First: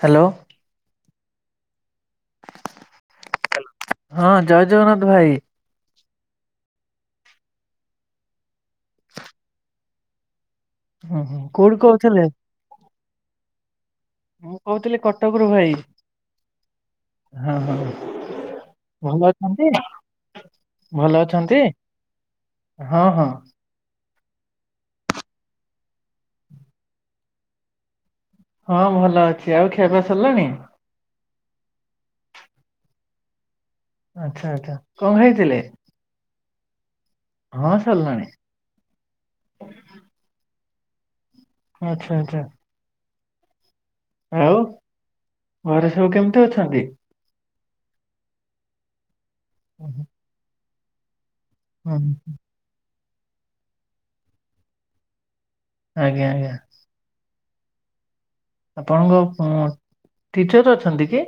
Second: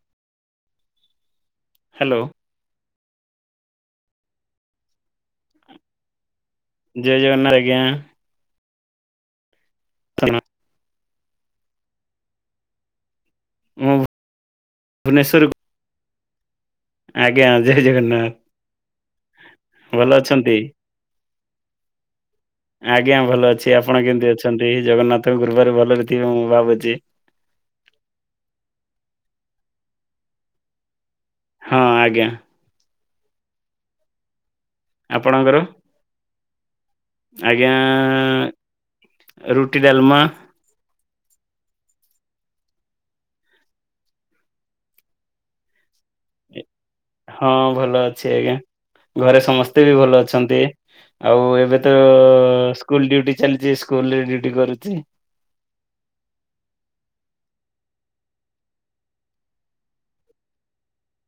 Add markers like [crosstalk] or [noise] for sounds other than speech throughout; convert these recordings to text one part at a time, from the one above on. Hello. Hello. [inaudible] ହଁ, ଜୟ ଜଗନ୍ନାଥ ଭାଇ। ଜୟ ଜଗନ୍ନାଥ, ଆଜ୍ଞା। ହୁଁ ହୁଁ କୋଉଠୁ କହୁଥିଲେ? ମୁଁ ମୁଁ କହୁଥିଲି ଭୁବନେଶ୍ଵର କଟକରୁ ଭାଇ। ଆଜ୍ଞା, ହଁ ହଁ ଜୟ ଜଗନ୍ନାଥ। ଭଲ ଅଛନ୍ତି, ଭଲ ଅଛନ୍ତି? ଭଲ ଅଛନ୍ତି? ହଁ ଆଜ୍ଞା ହଁ ଭଲ ଅଛି ଆପଣ କେମତି ଅଛନ୍ତି? ଜଗନ୍ନାଥଙ୍କ କୃପାରୁ ଭଲରେ ଥିବେ ମୁଁ ଭାବୁଛି। ହଁ ଭଲ ଅଛି ଆଉ ଖିଆ ପିଆ ସରିଲାଣି? ହଁ ଆଜ୍ଞା। ଆଚ୍ଛା ଆଚ୍ଛା କଣ ଆପଣଙ୍କର ଖାଇଥିଲେ? ଆଜ୍ଞା ହଁ ସରିଲାଣି ଆ ରୁଟି ଡାଲମା। ଆଚ୍ଛା ଆଚ୍ଛା। ଆଉ ଘରେ ସବୁ କେମିତି ଅଛନ୍ତି? ହଁ ଭଲ ଅଛି ଆଜ୍ଞା। ଘରେ ସମସ୍ତେ ବି ଭଲ ଅଛନ୍ତି। ଆଉ ଏବେ ତ ସ୍କୁଲ ଡୁଟି ଚାଲିଛି ସ୍କୁଲରେ ଡୁଟି କରୁଛି। ଆଜ୍ଞା ଆଜ୍ଞା। ଆପଣଙ୍କ-ଅ ଟିଚର ଅଛନ୍ତି କି?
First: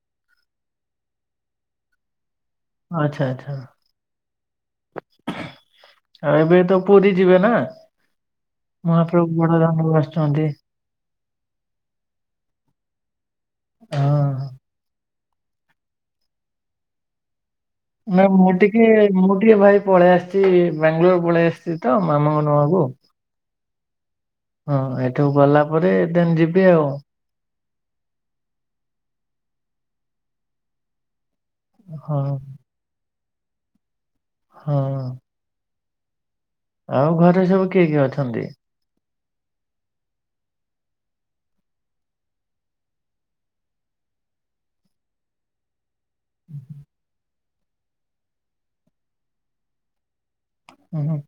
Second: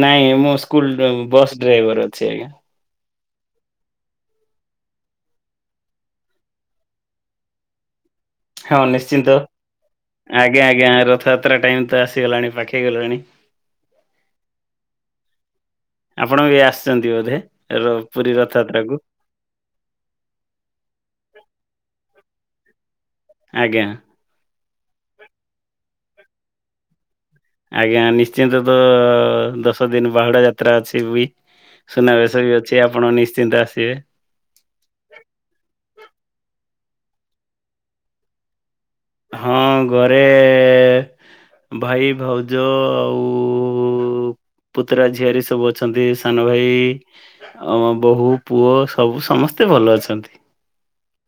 ନାଇଁ ମୁଁ ସ୍କୁଲ ବ ବସ୍ ଡ୍ରାଇଭର ଅଛି ଆଜ୍ଞା। ଆଛା ଆଛା। ଆଉ ଏବେ ତ ପୁରୀ ଯିବ ନା? ହଁ ମହାପ୍ରଭୁ ନିଶ୍ଚିନ୍ତ। ବଡଦାଣ୍ଡକୁ ଆସୁଛନ୍ତି ଆଜ୍ଞା ଆଜ୍ଞା ରଥଯାତ୍ରା ଟାଇମ ତ ଆସିଗଲାଣି ପାଖେଇ ଗଲାଣି। ହଁ। ଆପଣ ଏବେ ଆସିଛନ୍ତି ବୋଧେ? ର ନା ପୁରୀ ମୁଁ ଟିକେ ରଥଯାତ୍ରାକୁ? ମୁଁ ଟିକେ ଭାଇ ପଳେଇ ଆସିଛିି ଏ ବାଙ୍ଗାଲୋର ପଳେଇ ଆସିଛି ତ ମାମାଙ୍କୁ ନବାକୁୁ। ଆଜ୍ଞା। ହଁ ଏଠୁ ଗଲା ପରେ ଦେନ୍ ଯିବି ଆଉ। ଆଜ୍ଞା ନିଶ୍ଚିନ୍ତ ତ ଦଶ ଦିନ ବାହୁଡା ଯାତ୍ରା ଅଛି ବି। ହଁ ସୁନାବେଶ ବି ଅଛି ଆପଣ ନିଶ୍ଚିନ୍ତ ଆସିବେ। ହଁ। ଆଉ ଘରେ ସବୁ କିଏ କିଏ ଅଛନ୍ତି? ହଁ ଘରେ ଏ ଏ ଭାଇ ଭାଉଜ ଆଉ-ଉ-ଉ ପୁତୁରା ଝିଆରି ସବୁ ଅ ଅଛନ୍ତି ସାନ ଭାଇ ଆମ ବୋହୂ ପୁଅ ସବୁ ସମସ୍ତେ ଭଲ ଅଛନ୍ତି। ହୁଁ ହୁଁ।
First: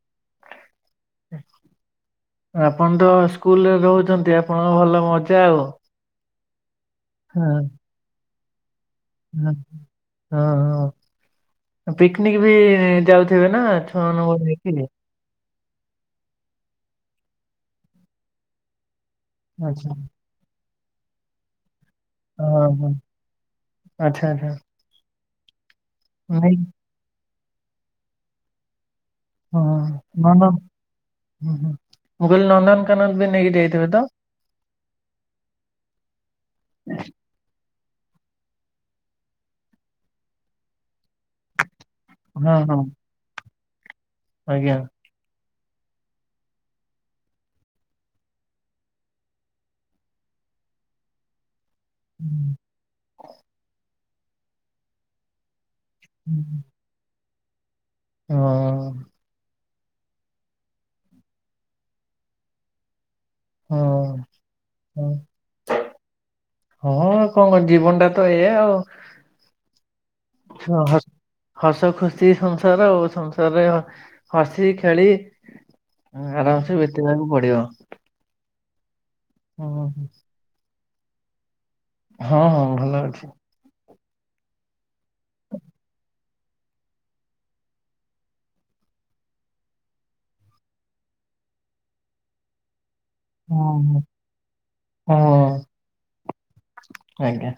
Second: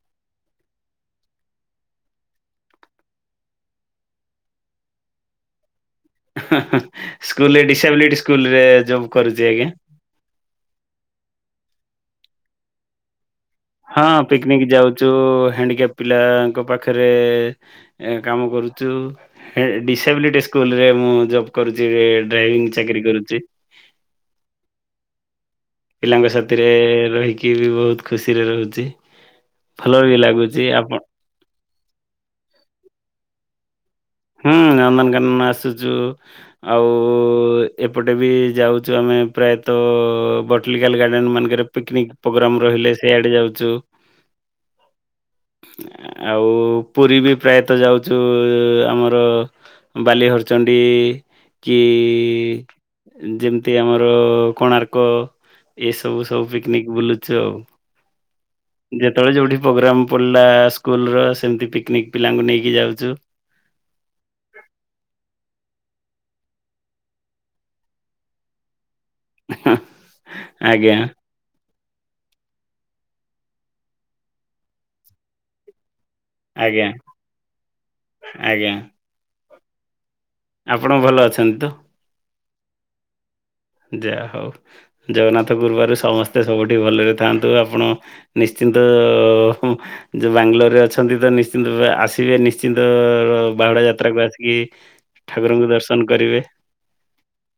ଆପଣ ତ ସ୍କୁଲରେ ରହୁଛନ୍ତି ଆପଣଙ୍କ ଭଲ ମଜା ଆଉ। ହାଁ ହାଁ ହଁ ସ୍କୁଲ ଡିସାବିଲିଟି ସ୍କୁଲରେ ଯୋଉ ହଁ ହଁ ହଁ ପିକନିକ ବି ଯାଉ ଥିବ ନା ଛୁଆ ମାନଙ୍କ [unintelligible] ତୁ ହ୍ୟାଣ୍ଡିକ୍ୟାପ ପିଲାଙ୍କ ପାଖରେ ଏ କାମ କରୁଛୁ। ଏ ଆଚ୍ଛା ଡିସାବିଲିଟି ସ୍କୁଲରେ ମୁଁ ଜବ୍ କରୁଛି ଏବେ। ହଁ ହଁ ଆଚ୍ଛା ଆଚ୍ଛା। ପିଲାଙ୍କ ନେଇ ସାଥିରେ ରହିକି ବି ବହୁତ ଖୁସିରେ ରହୁଛି। ହୁଁ ଭଲ ବି ନନ୍ଦନ ଲାଗୁଛି ଆପଣ ହୁଁ ହୁଁ ମୁଁ କହିଲି ନନ୍ଦନକାନନ ବି ନେଇକି ଯାଇଥିବେ ତ? ହୁଁ ନନ୍ଦନକାନନ ଆସୁଛୁ। ଆଉ-ଉ-ଉ ଏପଟେ ବି ଯାଉଛୁ ଆମେ ପ୍ରାୟତଃ-ଅ ବ ଗାଡେନ ମାଙ୍କରେ ପିକନିକ ହଁ ପ୍ରୋଗ୍ରାମ ହଁ ରହିଲେ ସେଇଆଡେ ଯାଉଛୁ। ଆଜ୍ଞା। ଆଉ ପୁରୀ ବି ପ୍ରାୟତଃ ଯାଉଛୁ-ଉ-ଉ ଆମର ବାଲିହରଚଣ୍ଡୀ, ଇ, ଇ କି-ଇ-ଇ ଯେମିତି ଆମର-ଇ କୋଣାର୍କ। ଏସବୁ ସବୁ ପିକନିକ ବୁଲୁଛୁ ଆଉ। ହଁ ଯେତେବେଳେ ଯୋଉଠି ପ୍ରୋଗ୍ରାମ ପଲା ସ୍କୁଲ ର ସେମିତି ପିକ୍ନିକ ପିଲାଙ୍କୁ ନେଇକି ଯାଉଛୁ। ହଁ ହଁ। ହଁ କଣ କ ଜୀବନଟା ତ ଏଆ ଆଉ। ଆଜ୍ଞା ହ ହସ ଖୁସି ସଂସାର ଆଉ ସଂସାରରେ ହ ହସି ଖେଳି ଆରାମସେ ଆଜ୍ଞା ବତେଇବାକୁ ପଡିବ। ଆଜ୍ଞା ହ। ଆପଣ ଭଲ ଅଛନ୍ତି ତ? ହଁ ହଁ ଭଲ ଅଛି ଯାହା ହଉ ଜଗନ୍ନାଥ ପୁରୁବାରୁ ସମସ୍ତେ ସବୁଠି ଭଲରେ ଥାଆନ୍ତୁ ଆପଣ ନିଶ୍ଚିନ୍ତ। ଯୋଉ ବାଙ୍ଗାଲୋରରେ ଅଛନ୍ତି ତ ନିଶ୍ଚିନ୍ତ, ଆସିବେ ନିଶ୍ଚିନ୍ତ। ହଁ ବାହୁଡା ଯାତ୍ରାକୁ ଆସିକି ହଁ ହଁ, ଠାକୁରଙ୍କୁ ଦର୍ଶନ କରିବେ। ଆଜ୍ଞା।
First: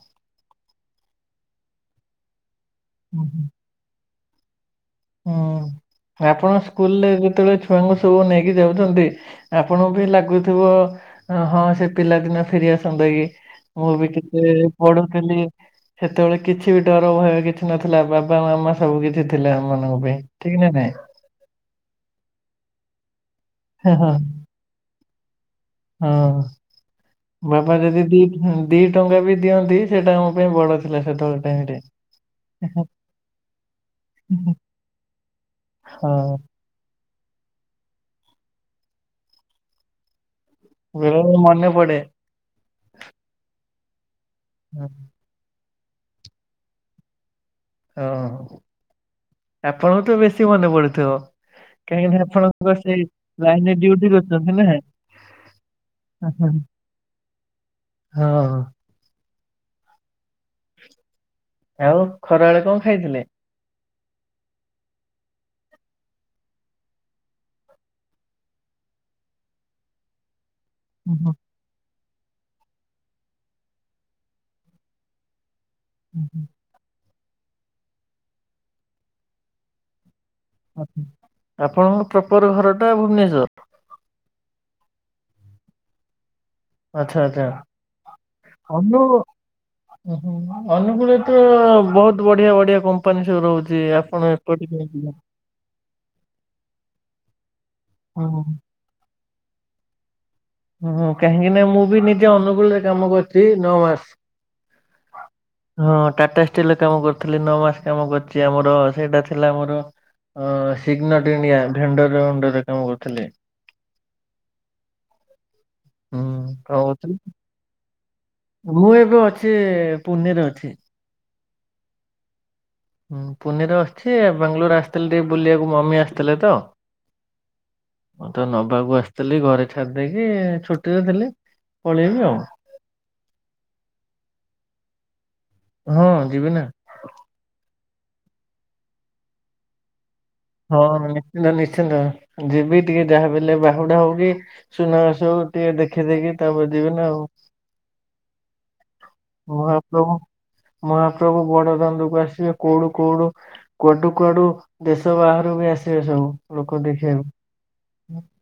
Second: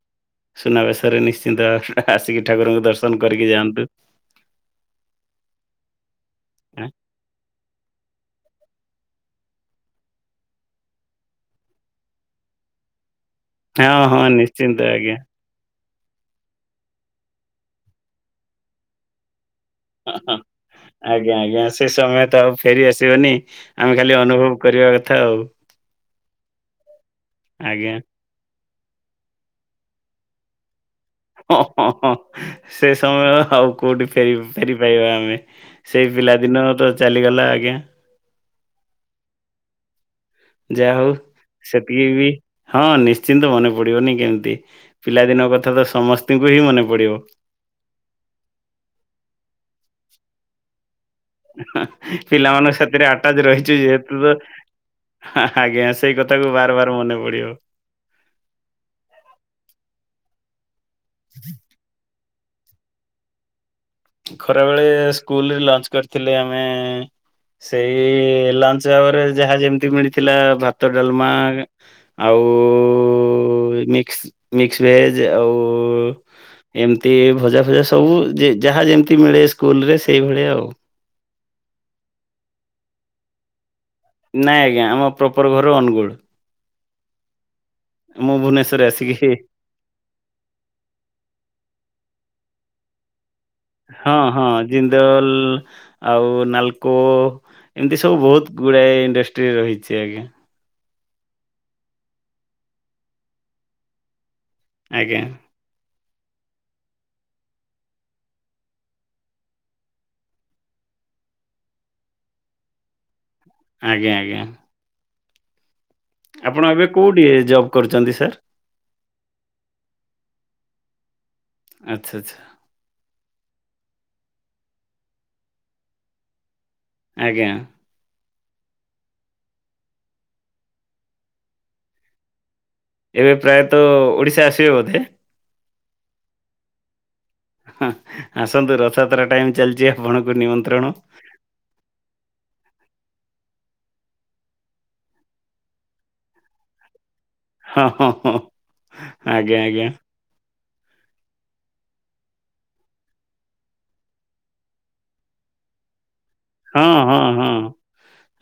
ସୁନାବେଶରେ ନିଶ୍ଚିନ୍ତ ଆସିକି ଠାକୁରଙ୍କୁ ଦର୍ଶନ କରିକି ଯାଆନ୍ତୁ। ହୁଁ ଆପଣ ସ୍କୁଲ ରେ ଯେତେବେଳେ ଛୁଆଙ୍କୁ ସବୁ ନେଇକି ଯାଉଛନ୍ତି। ଆପଣଙ୍କୁ ବି ଲାଗୁଥିବ ହଁ ସେ ପିଲାଦିନ ଫେରିଆସ ଦେଇକି। ମୁଁ ହଁ ବି ହଁ ଟିକେ ନିଶ୍ଚିନ୍ତ ଆଜ୍ଞା। ପଢୁଥିଲି। ସେତେବେଳେ କିଛି ବି ଡର ଭୟ କିଛି ନଥିଲା, ବାବା ମାମା ସବୁ କିଛି ଥିଲା। ମାନଙ୍କ ହଁ, ପାଇଁ ହଁ, ଠିକ ନା ନାଇଁ? ଆଜ୍ଞା ଆଜ୍ଞା। ସେ ସମୟ ତ ଆଉ ଫେରି ଆସିବନି ହଁ ଆମେ ହଁ। ଖାଲି ଅନୁଭବ କରିବା କଥା ଆଉ। ହଁ ବାପା ଆଜ୍ଞା ଯଦି ଦି ଦିଇ ଟଙ୍କା ବି ଦିଅନ୍ତି ସେଇଟା ଆମ ପାଇଁ ହଁ ବଡ଼। ହଁ [inaudible] [inaudible] ହଁ ସେ ସମୟ ଆଉ କୋଉଠି ଫେ ଫେରି ପାଇବା ଆମେ ସେଇ ହଁ ପିଲାଦିନ ତ ଚାଲିଗଲା ଆଜ୍ଞା। ଯାହା ହଉ ବେଳେ ବେଳେ ମନେ ପଡେ ସେତିକି ବି ହଁ ନିଶ୍ଚିନ୍ତ ମନେ ପଡିବନି କେମିତି ପିଲାଦିନ କଥା ତ ସମସ୍ତଙ୍କୁ ହିଁ ମନେ ପଡିବ। ହଁ ଆପଣଙ୍କୁ ତ ବେଶୀ ମନେ ପଡୁଥିବ। କାହିଁକିନା ପିଲାମାନଙ୍କ ଆପଣଙ୍କ ସେଇ ସାଥିରେ ଆଟାଚ ଲାଇନରେ ରହିଛୁ ଡ୍ୟୁଟି ଯେହେତୁ ତ କରୁଛନ୍ତି ନା। ଆଜ୍ଞା ସେଇ କଥା କୁ ବାର ବାର ମନେ ପଡିବ। ହଁ। ଆଉ, ଖରାବେଳେ କଣ ଖାଇଥିଲେ? ଖରା ବେଳେ ସ୍କୁଲରେ ଲଞ୍ଚ କରିଥିଲେ ଆମେ ସେଇ ଲଞ୍ଚ ଭାବରେ ଯାହା ଯେମିତି ମିଳିଥିଲା ଭ ଡାଲମା ହୁଁ, ଆଉ [unintelligible] ଭେଜ ଆଉ ହୁଁ, ଏମିତି ଭଜା, ଫଜା ସବୁ ଯେ ଯାହା ଯେମିତି ମିଳେ ସ୍କୁଲରେ ସେଇଭଳିଆ ଆଉ। ଆପଣଙ୍କ ପ୍ରପର ଘର ଟା ଭୁବନେଶ୍ୱର? ନାଇଁ ଆଜ୍ଞା, ଆମ ପ୍ରପର ଘର ଅନୁଗୁଳ। ଆଚ୍ଛା ଆଚ୍ଛା ମୁଁ ଭୁବନେଶ୍ଵରରେ ଆସିକି ଓ ହ ଅନୁଗୁଳ ତ ବହୁତ ବଢିଆ ବଢିଆ କମ୍ପାନୀ ସବୁ ରହୁଛି। ହଁ ଆପଣ ହଁ ଏପଟେ କାହିଁକି ଯାଉଛନ୍ତି? ଜିନ୍ଦଲ ଆଉ ନାଲକୋ ଏମିତି ସବୁ ବହୁତ ଗୁଡ଼ାଏ ଇଣ୍ଡଷ୍ଟ୍ରି ରହିଛି ଆଜ୍ଞା। ହୁଁ କାହିଁକି ନା ମୁଁ ବି ନିଜେ ଅନୁକୂଳରେ କାମ କରିୁଛି ନଅ ମାସ। ଆଜ୍ଞା। ହଁ ଟାଟା ଷ୍ଟିଲରେ କାମ କରିୁଥିଲି ନଅ ମାସ କାମ କରିଛି ଆମର ସେଇଟା ଥିଲା ଆମର ଅ ସିଗ୍ନଟ ଇଣ୍ଡିଆ ଭେଣ୍ଡରଅ ଣ୍ଡରେ କାମ କରୁଥିଲି। ଆଜ୍ଞା ଆଜ୍ଞା। ହୁଁ ଆପଣ ଏବେ କହୁଥିଲି କୋଉଠି ଜବ୍ କରୁଛନ୍ତି ସାର୍ ମୁଁ ଏବେ ଅଛି ପୁନେରେ ଅଛି। ଆଚ୍ଛା ଆଚ୍ଛା। ହୁଁ ପୁନେରେ ଅସିଛି ବାଙ୍ଗାଲୋର ଆସିଥିଲେ ଟିକେ ବୁଲିବାକୁ ମମି ଆସିଥିଲେ ତ। ଆଜ୍ଞା। ମୁଁ ତ ନବାକୁ ଆସିଥିଲି ଘରେ ଛାଡିଦେଇକି ଛୁଟିରେ ଥିଲି ପଳେଇବି ଆଉ ଏବେ ପ୍ରାୟତଃ ଓଡ଼ିଶା ଆସିବେ ବୋଧେ? ହଁ ଯିବି ନା। ହୁଁ ଆସନ୍ତୁ ରଥଯାତ୍ରା ଟାଇମ୍ ଚାଲିଛି ଆଉ [inaudible] ହଁ ନିଶ୍ଚିନ୍ତ ନିଶ୍ଚିନ୍ତ ଯିବି ଟିକେ ଯାହା ବିହେଲେ ବାହୁଡା ହୁଡ଼ି ସୁନା ବେଶକୁ ଟିକେ ଦେଖି ଦେଖି ତାପରେ ଯିବି ନା ଆଉ। ହଁ ହଁ ହଁ ଆଜ୍ଞା ଆଜ୍ଞା। ମହାପ୍ରଭୁ ମହାପ୍ରଭୁ ବଡଦାଣ୍ଡକୁ ଆସିବେ କୋଉଠୁ କୋଉଠୁ କୁଆଡୁ କୁଆଡୁ ଦେଶ ସବୁ ବାହାରୁ ବି ଆସିବେ ସବୁ। ଲୋକ ହଁ ହଁ ଦେଖିବାକୁ। ହଁ।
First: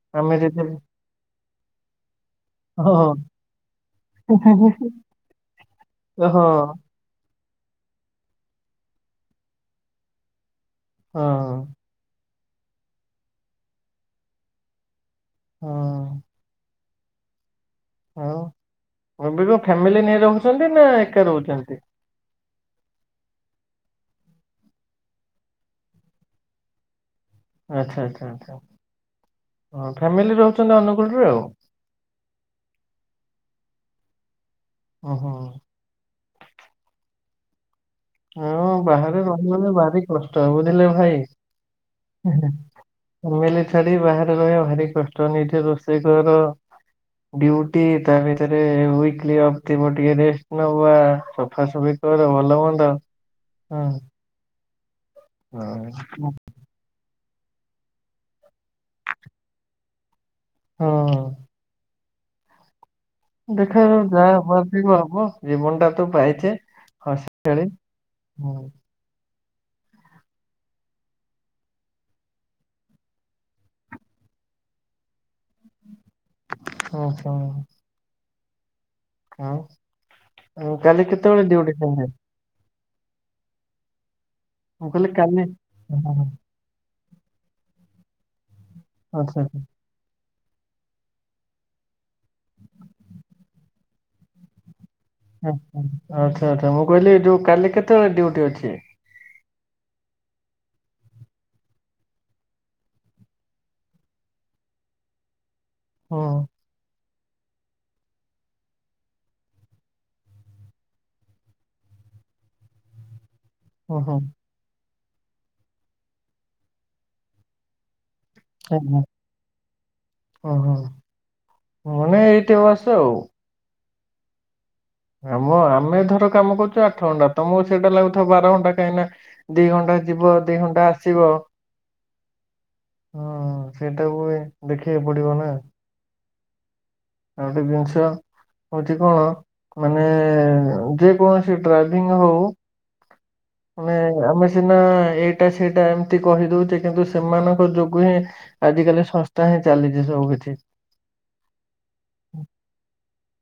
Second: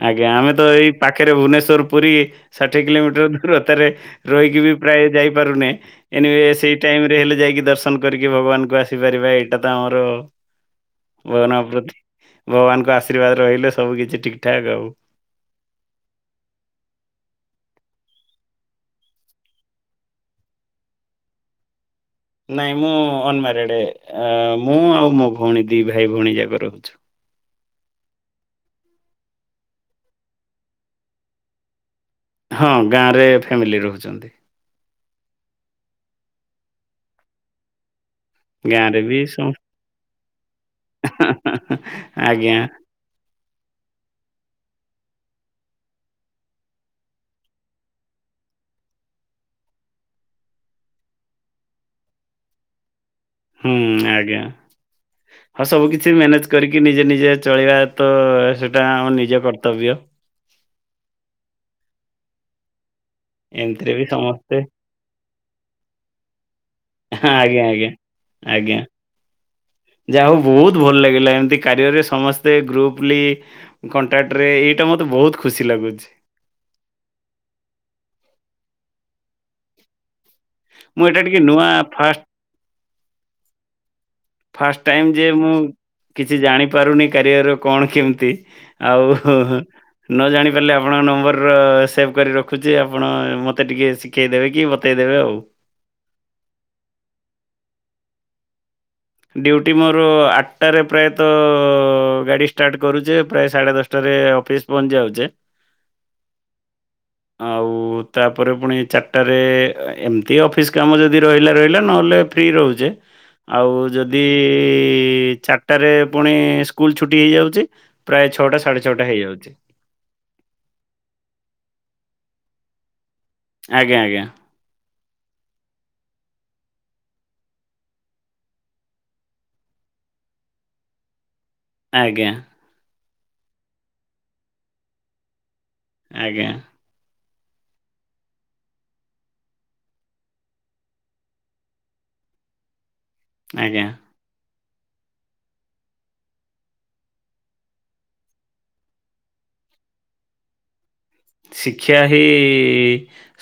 ଆଜ୍ଞା ଆମେ ତ ଏଇ ପାଖରେ ଭୁବନେଶ୍ୱର ପୁରୀ ଷାଠିଏ ହଁ କିଲୋମିଟର ତାରେ ରହିକି ହଁ ବି ପ୍ରାୟ ଯାଇପାରୁନେ ଏ ଅ, ନିଉଷ୍ଟେ ହଁ ଟାଇମ୍ ରେ ହେଲେ ଯାଇକି ଦର୍ଶନ କରିକି ଭଗବାନଙ୍କୁ ଆସିପାରିବା ଏଇଟା ତ ଆମର ଭଗବାନଙ୍କ ହଁ ପ୍ରତି ଭଗବାନଙ୍କ ଆଶୀର୍ବାଦ ରହିଲେ ସବୁ କିଛି ଠିକ୍ ଠାକ୍ ହବ। ଓହୋ। ଆଉ ଅବିକ ଫ୍ୟାମିଲି ନେଇ ରହୁଛନ୍ତି ନା ଏକା ରହୁଛନ୍ତି? ନାଇଁ ମୁଁ ଅନମାରେଡେ ମୁଁ ଆଉ ମୋ ଭଉଣୀ ଦି ଭାଇ ଭଉଣୀ ଯାକ ରହୁଛୁ। ଆଛା ଆଛା ଆଛା ହଁ ଫ୍ୟାମିଲି ରହୁଛନ୍ତି ଅନୁଗୁଳୁରେ ଆଉ। ହଁ ଗାଁରେ ଫ୍ୟାମିଲି ରହୁଛନ୍ତି। ଓହୋ। ଆଉ ଗାଁରେ ବି ବାହାରେ ସମ ରହିବାଟା ଭାରି କଷ୍ଟ ବୁଝିଲେ ଭାଇ? ଆଜ୍ଞା, ଫାମିଲି ଛାଡି ବାହାରେ ରହିବା ଭାରି କଷ୍ଟ ନିଜେ ରୋଷେଇ କର। ଡୁ୳ଟି ତା ଭିତରେ ୱେକଲି ଅଫ ଥିବ ଟିକେ ରେଷ୍ଟ ନବା ସଫା ସଫି କରିବା। ତୋର ଭଲ ମନ୍ଦ ହୁଁ ହଁ ଆଜ୍ଞା ହଁ ସବୁ କିଛି ମ୍ୟାନେଜ କରିକି ନିଜେ ନିଜେ ଚଳିବା ତ ସେଇଟା ଆମ ନିଜ କର୍ତ୍ତବ୍ୟ। ଓହୋ। ଏମିତିରେ ଦେଖାଯାଉ ବି ଯାହା ସମସ୍ତେ ଆମାର ହବ ଜୀବନ ଟା ତ ପାଇଛେ। ହସ ସେୟା ଆଜ୍ଞା ଆଜ୍ଞା ହିଁ। ଆଜ୍ଞା। ଯାହା ହଉ ବହୁତ ଭଲ ଲାଗିଲା ଏମିତି କାରିୟରେ ସମସ୍ତେ ଗ୍ରୁପଲି କଣ୍ଟାକ୍ଟ ରେ ଏଇଟା ମତେ ବହୁତ ଖୁସି ଲାଗୁଛି। ଓହୋ। ଆଉ ମୁଁ କାଲି ଏଇଟା ଟିକେ କେତେବେଳେ ନୂଆ ଡ୍ୟୁଟି ସାଙ୍ଗ? ଫାଷ୍ଟ ଫାଷ୍ଟ ମୁଁ କହିଲି ଟାଇମ୍ ଯେ କାଲି ମୁଁ ଓହୋ କିଛି ଜାଣିନି। ପାରୁନି କାରିୟର କଣ କେମିତି ଆଉ। ଆଚ୍ଛା ନ ଜାଣିପାରିଲେ ଆପଣଙ୍କ ନମ୍ବର ସେଭ୍ କରି ରଖୁଛି ଆପଣ ମୋତେ ଟିକିଏ ଶିଖାଇଦେବେ କି ବତେଇଦେବେ ଆଉ। ଆଚ୍ଛା ଆଚ୍ଛା ମୁଁ କହିଲି ଯୋଉ କାଲି କେତେବେଳେ ଡୁ୳ଟି ଅଛି? ଡ୍ୟୁଟି ମୋର ଆଠଟାରେ ପ୍ରାୟତଃ ଗାଡ଼ି ଷ୍ଟାର୍ଟ କରୁଛେ ପ୍ରାୟ ସାଢ଼େ ଦଶଟାରେ ଅଫିସ୍ ପହିଞ୍ଚି ଯାଉଛି। ହଁ। ଆଉ ତାପରେ ପୁଣି ଚାଟାରେ ଏମିତି ଅଫିସ୍ କାମ ଯଦି ରହିଲା ରହିଲା। ନହେଲେ ଫ୍ରି ରହୁଚେ ଆଉ ଓହୋ ଯଦି ଚାଟାରେ ପୁଣି ସ୍କୁଲ୍ ଛୁଟି ହେଇଯାଉଛି। ପ୍ରାୟ ଛୁ ଛଅଟା ସାଢେଛଅଟା ହୋଇଯାଉଛି। ଅଁ, ହଁ, ମାନେ ଏଇଟି ବସେ ଆଉ। ଆଜ୍ଞା, ଆଜ୍ଞା। ଆମ ଆମେ ଧର କାମ କରୁଚୁ ଆଠ ଘଣ୍ଟା। ତୋମକୁ ସେଇଟା ଲାଗୁଥିବ ବାର ଘଣ୍ଟା କାହିଁକି ନା ଦି ଘଣ୍ଟା ଯିବ ଦି ଘଣ୍ଟା ଆସିବ। ଆଜ୍ଞା। ଅଁ, ହଁ ସେଇଟାକୁ ଏ ଦେଖେଇଆ ପଡିବ ନା। ଆଜ୍ଞା। ଆଉ ଗୋଟେ ଜିନିଷ ହଉଛି କଣ ମାନେ ଯେ କୌଣସି ଡ୍ରାଇଭିଂ ହଉ। ଆଜ୍ଞା। ମାନେ ଆମେ ସିନା ଏଇଟା ସେଇଟା ଏମିତି କହି ଦଉଚେ। କିନ୍ତୁ ସେମାନଙ୍କ ଯୋଗୁ ହିଁ ଆଜ କାଲି ସଂସ୍ଥା ହିଁ ଚାଲିଚି ସବୁ କିଛି। ଶିକ୍ଷା ହିଁ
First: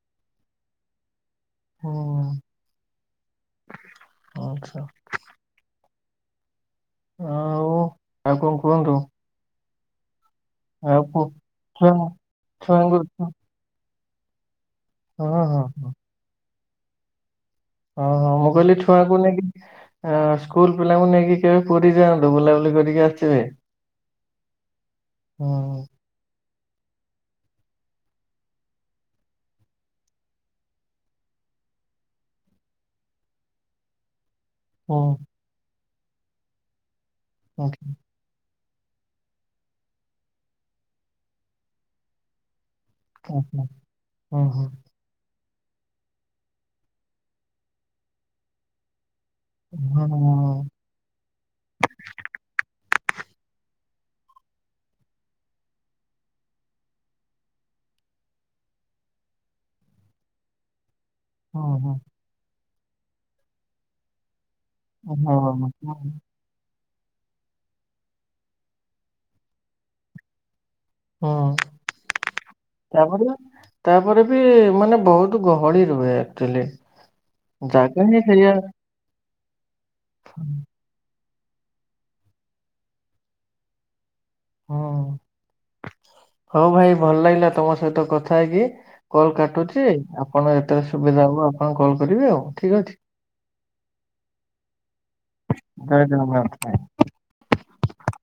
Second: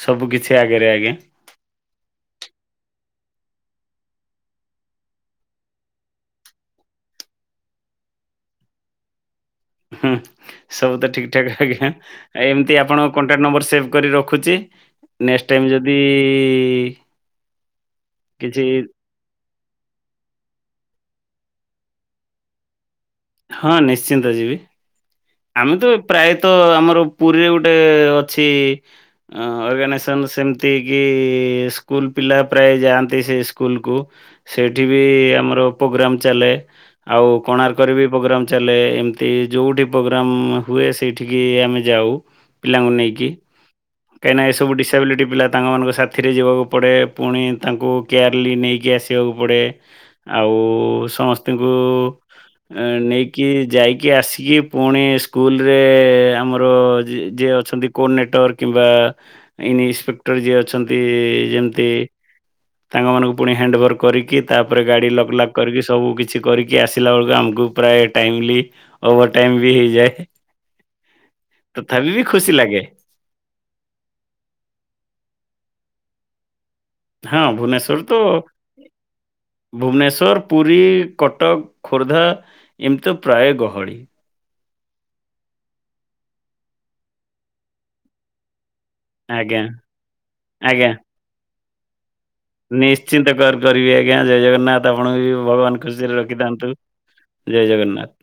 ସବୁ କିଛି ଆଗରେ ଆଜ୍ଞା। ହଁ, ଆଚ୍ଛା। ଆଉ ଆଉ କଣ କୁହନ୍ତୁ? ହୁଁ, ସବୁ ଆଉ ତ କୁ ଠିକ ଠାକ୍ ଆଜ୍ଞା। ଛୁଆ ଏମତି ଛୁଆଙ୍କୁ ଆପଣଙ୍କ କଣ୍ଟାକ୍ଟ ନମ୍ବର ସେଭ୍ କରି ରଖୁଛି। ହଁ ନେକ୍ସ ହଁ ଟାଇମ୍ ଯଦି ଓ ହଁ ମୁଁ କିଛି କହିଲି ଛୁଆକୁ ନେଇକି ଆଁ, ସ୍କୁଲ୍ ପିଲାଙ୍କୁ ନେଇକି କେବେ ପୁରୀ ଯାଆନ୍ତୁ ବୁଲାବୁଲି କରିକି ଆସ ହଁ ନିଶ୍ଚିନ୍ତ ଯିବି। ଆମେ ହୁଁ ତ ପ୍ରାୟତ ଆମର ପୁରୀରେ ଗୋଟେ ଅଛି। ଅଁ, ଅର୍ଗାନାଇଜେସନ୍ ସେମତିକି ସ୍କୁଲ୍ ପିଲା ପ୍ରାୟ ଯାଆନ୍ତି ସେଇ ସ୍କୁଲ୍ କୁୁ। ସେଇଠି ହୁଁ ବି ଆମର ପୋଗ୍ରାମ୍ ଚାଲେ। ଆଉ ହୁଁ କୋଣାର୍କରେ ବି ପୋଗ୍ରାମ୍ ଚାଲେ। ଏମତି ଯୋଉଠି ପ୍ରୋଗ୍ରାମ୍ ହୁଏ ସେଇଠିକି ଆମେ ଯାଉ ପିଲାଙ୍କୁ ନେଇ କି ହୁଁ କାଇଁନା ଏ ହୁଁ ସବୁ ଡିଶ ସାବିଲିଟି ପିଲା ତାଙ୍କ ମାନଙ୍କ ସାଥିରେ ଯିବାକୁ ପଡ଼େ। ପୁଣି ତାଙ୍କୁ କେୟାର୍ଲି ନେଇକି ଆସି ସିବାକୁ ପଡ଼େ। ହୁଁ ହୁଁ ହୁଁ ଆଉ ସଂନସ ତାଙ୍କୁ ଏଁ, ନେଇକି ଯାଇକି ଆସିକି ପୁଣି ସ୍କୁଲ୍ ରେ ଆମର ଯି-ଯିଏ ଅଛନ୍ତି କୋନେଟୱର୍ କିମ୍ବା ଇନସିପେକ୍ଟର ଯିଏ ଅଛନ୍ତି ଯେମତି ତାଙ୍କ ମାନଙ୍କୁ ପୁଣି ହେଣ୍ଡଭର୍ କରିକି ତାପରେ ଗାଡ଼ି ଲଗ୍ ଲାକ୍ ହୁଁ କରିକି ହୁଁ ସବୁ କିଛି କରିକି ଆସିଲା ବେଳକୁ ଆମକୁ ପ୍ରାୟ ଟାଇମଲି ଓଭର୍ ଟାଇମ୍ ବି ହେଇଯାଏ। ତଥାପି ବି ଖୁସି ଲାଗେ। ତୋମ ପୁରେ ତାପରେ ବି ମାନେ ବହୁତ ଗହଳି ରୁହେ ଆକ୍ଚୁଲି ହଁ ଭୁବନେଶ୍ୱର ଜାଗା ତ ହିଁ ସେଇଆ। ଭୁବନେଶ୍ଵର, ପୁରୀ, କଟକ, ଖୋର୍ଦ୍ଧା ଏମିତି ତ ପ୍ରାୟ ଗହଳି। ହଁ ହଉ ଭାଇ ଭଲ ଲାଗିଲା ତୋମ ସହିତ କଥା ହେଇକି। କଲ୍ ଆଜ୍ଞା, କାଟୁଛି, ଆପଣ ଯେତେଳେ ଆଜ୍ଞା। ସୁବିଧା ହବ ଆପଣ କଲ୍ କରିବେ ଆଉ। ଠିକ ଅଛି ନିଶ୍ଚିନ୍ତ କର କରିବି ଆଜ୍ଞା ଜୟ ଜଗନ୍ନାଥ ଆପଣଙ୍କୁ ବି ଭଗବାନ ଜୟ ଖୁସିରେ ଜଗନ୍ନାଥ। ରଖିଥାନ୍ତୁ। ଜୟ ଜଗନ୍ନାଥ।